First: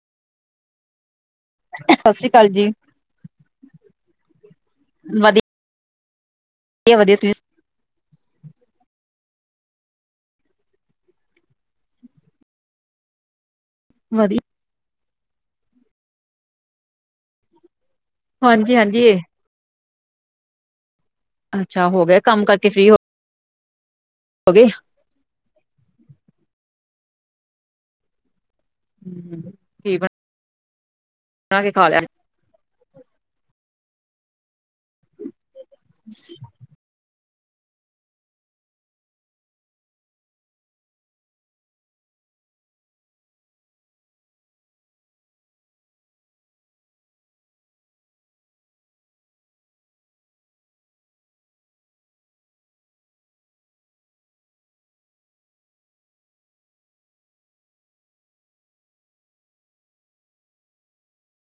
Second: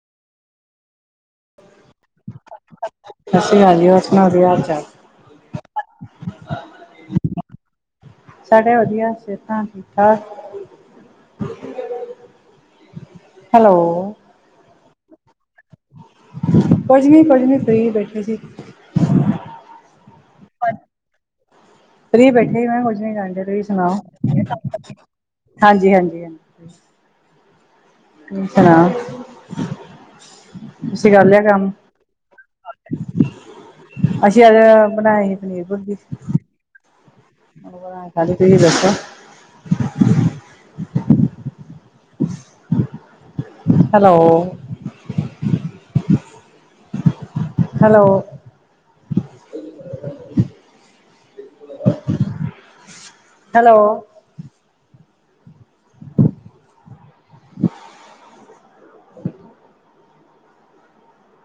ਸਤਿ ਸ੍ਰੀ ਅਕਾਲ ਜੀ, ਸਤ ਸਿ੍ ਅਕਾਲ ਹੋਰ ਸੁਣਾਓ ਕੀ ਹਾਲਚਾਲ ਹੈ [inaudible] ਵਧੀਆ ਵਧੀਆ ਤੁਸੀਂ ਸਾਡੇ ਵਧੀਆ ਸਿਹਤਾਂ ਠੀਕ ਠਾਕ ਹੈਲੋ [unintelligible] ਕੁਜ ਨਹੀ ਕੁਜ ਫਰੀ ਬ ਹਾਂਜੀ ਹਾਂਜੀ ਅੱਛਾ ਹੋ ਗਏ ਫੀ ਕੰਮ ਬੈਠੇ ਸੀ ਮੈਂ ਕਰਕੇ ਕਿਹਾ ਫ੍ਰਰੀ ਹੋ ਕੁੱਝ ਨੀ ਕਰਦੇ ਤੁਸੀਂ ਸੁਣਾਓ ਗਏ, ਹਾਂਜੀ ਹਾਂਜੀ ਸੁਣਾ। ਹਮ ਕੀ। ਤੁਂ ਕਰ ਲਿਆ ਬਣਾ ਕੰਮ। ਕੇ ਖਾ ਲਿਆ? ਅਸੀਂ ਅਜ ਬਣਾਏ ਸੀ ਪਨੀਰ ਭੁਰਜੀ। [inaudible] ਖਾਲੀ ਤੁਸੀਂ ਦੱਸੋ। ਹੈਲੋ। ਹੈਲੋ। ਹੈਲੋ।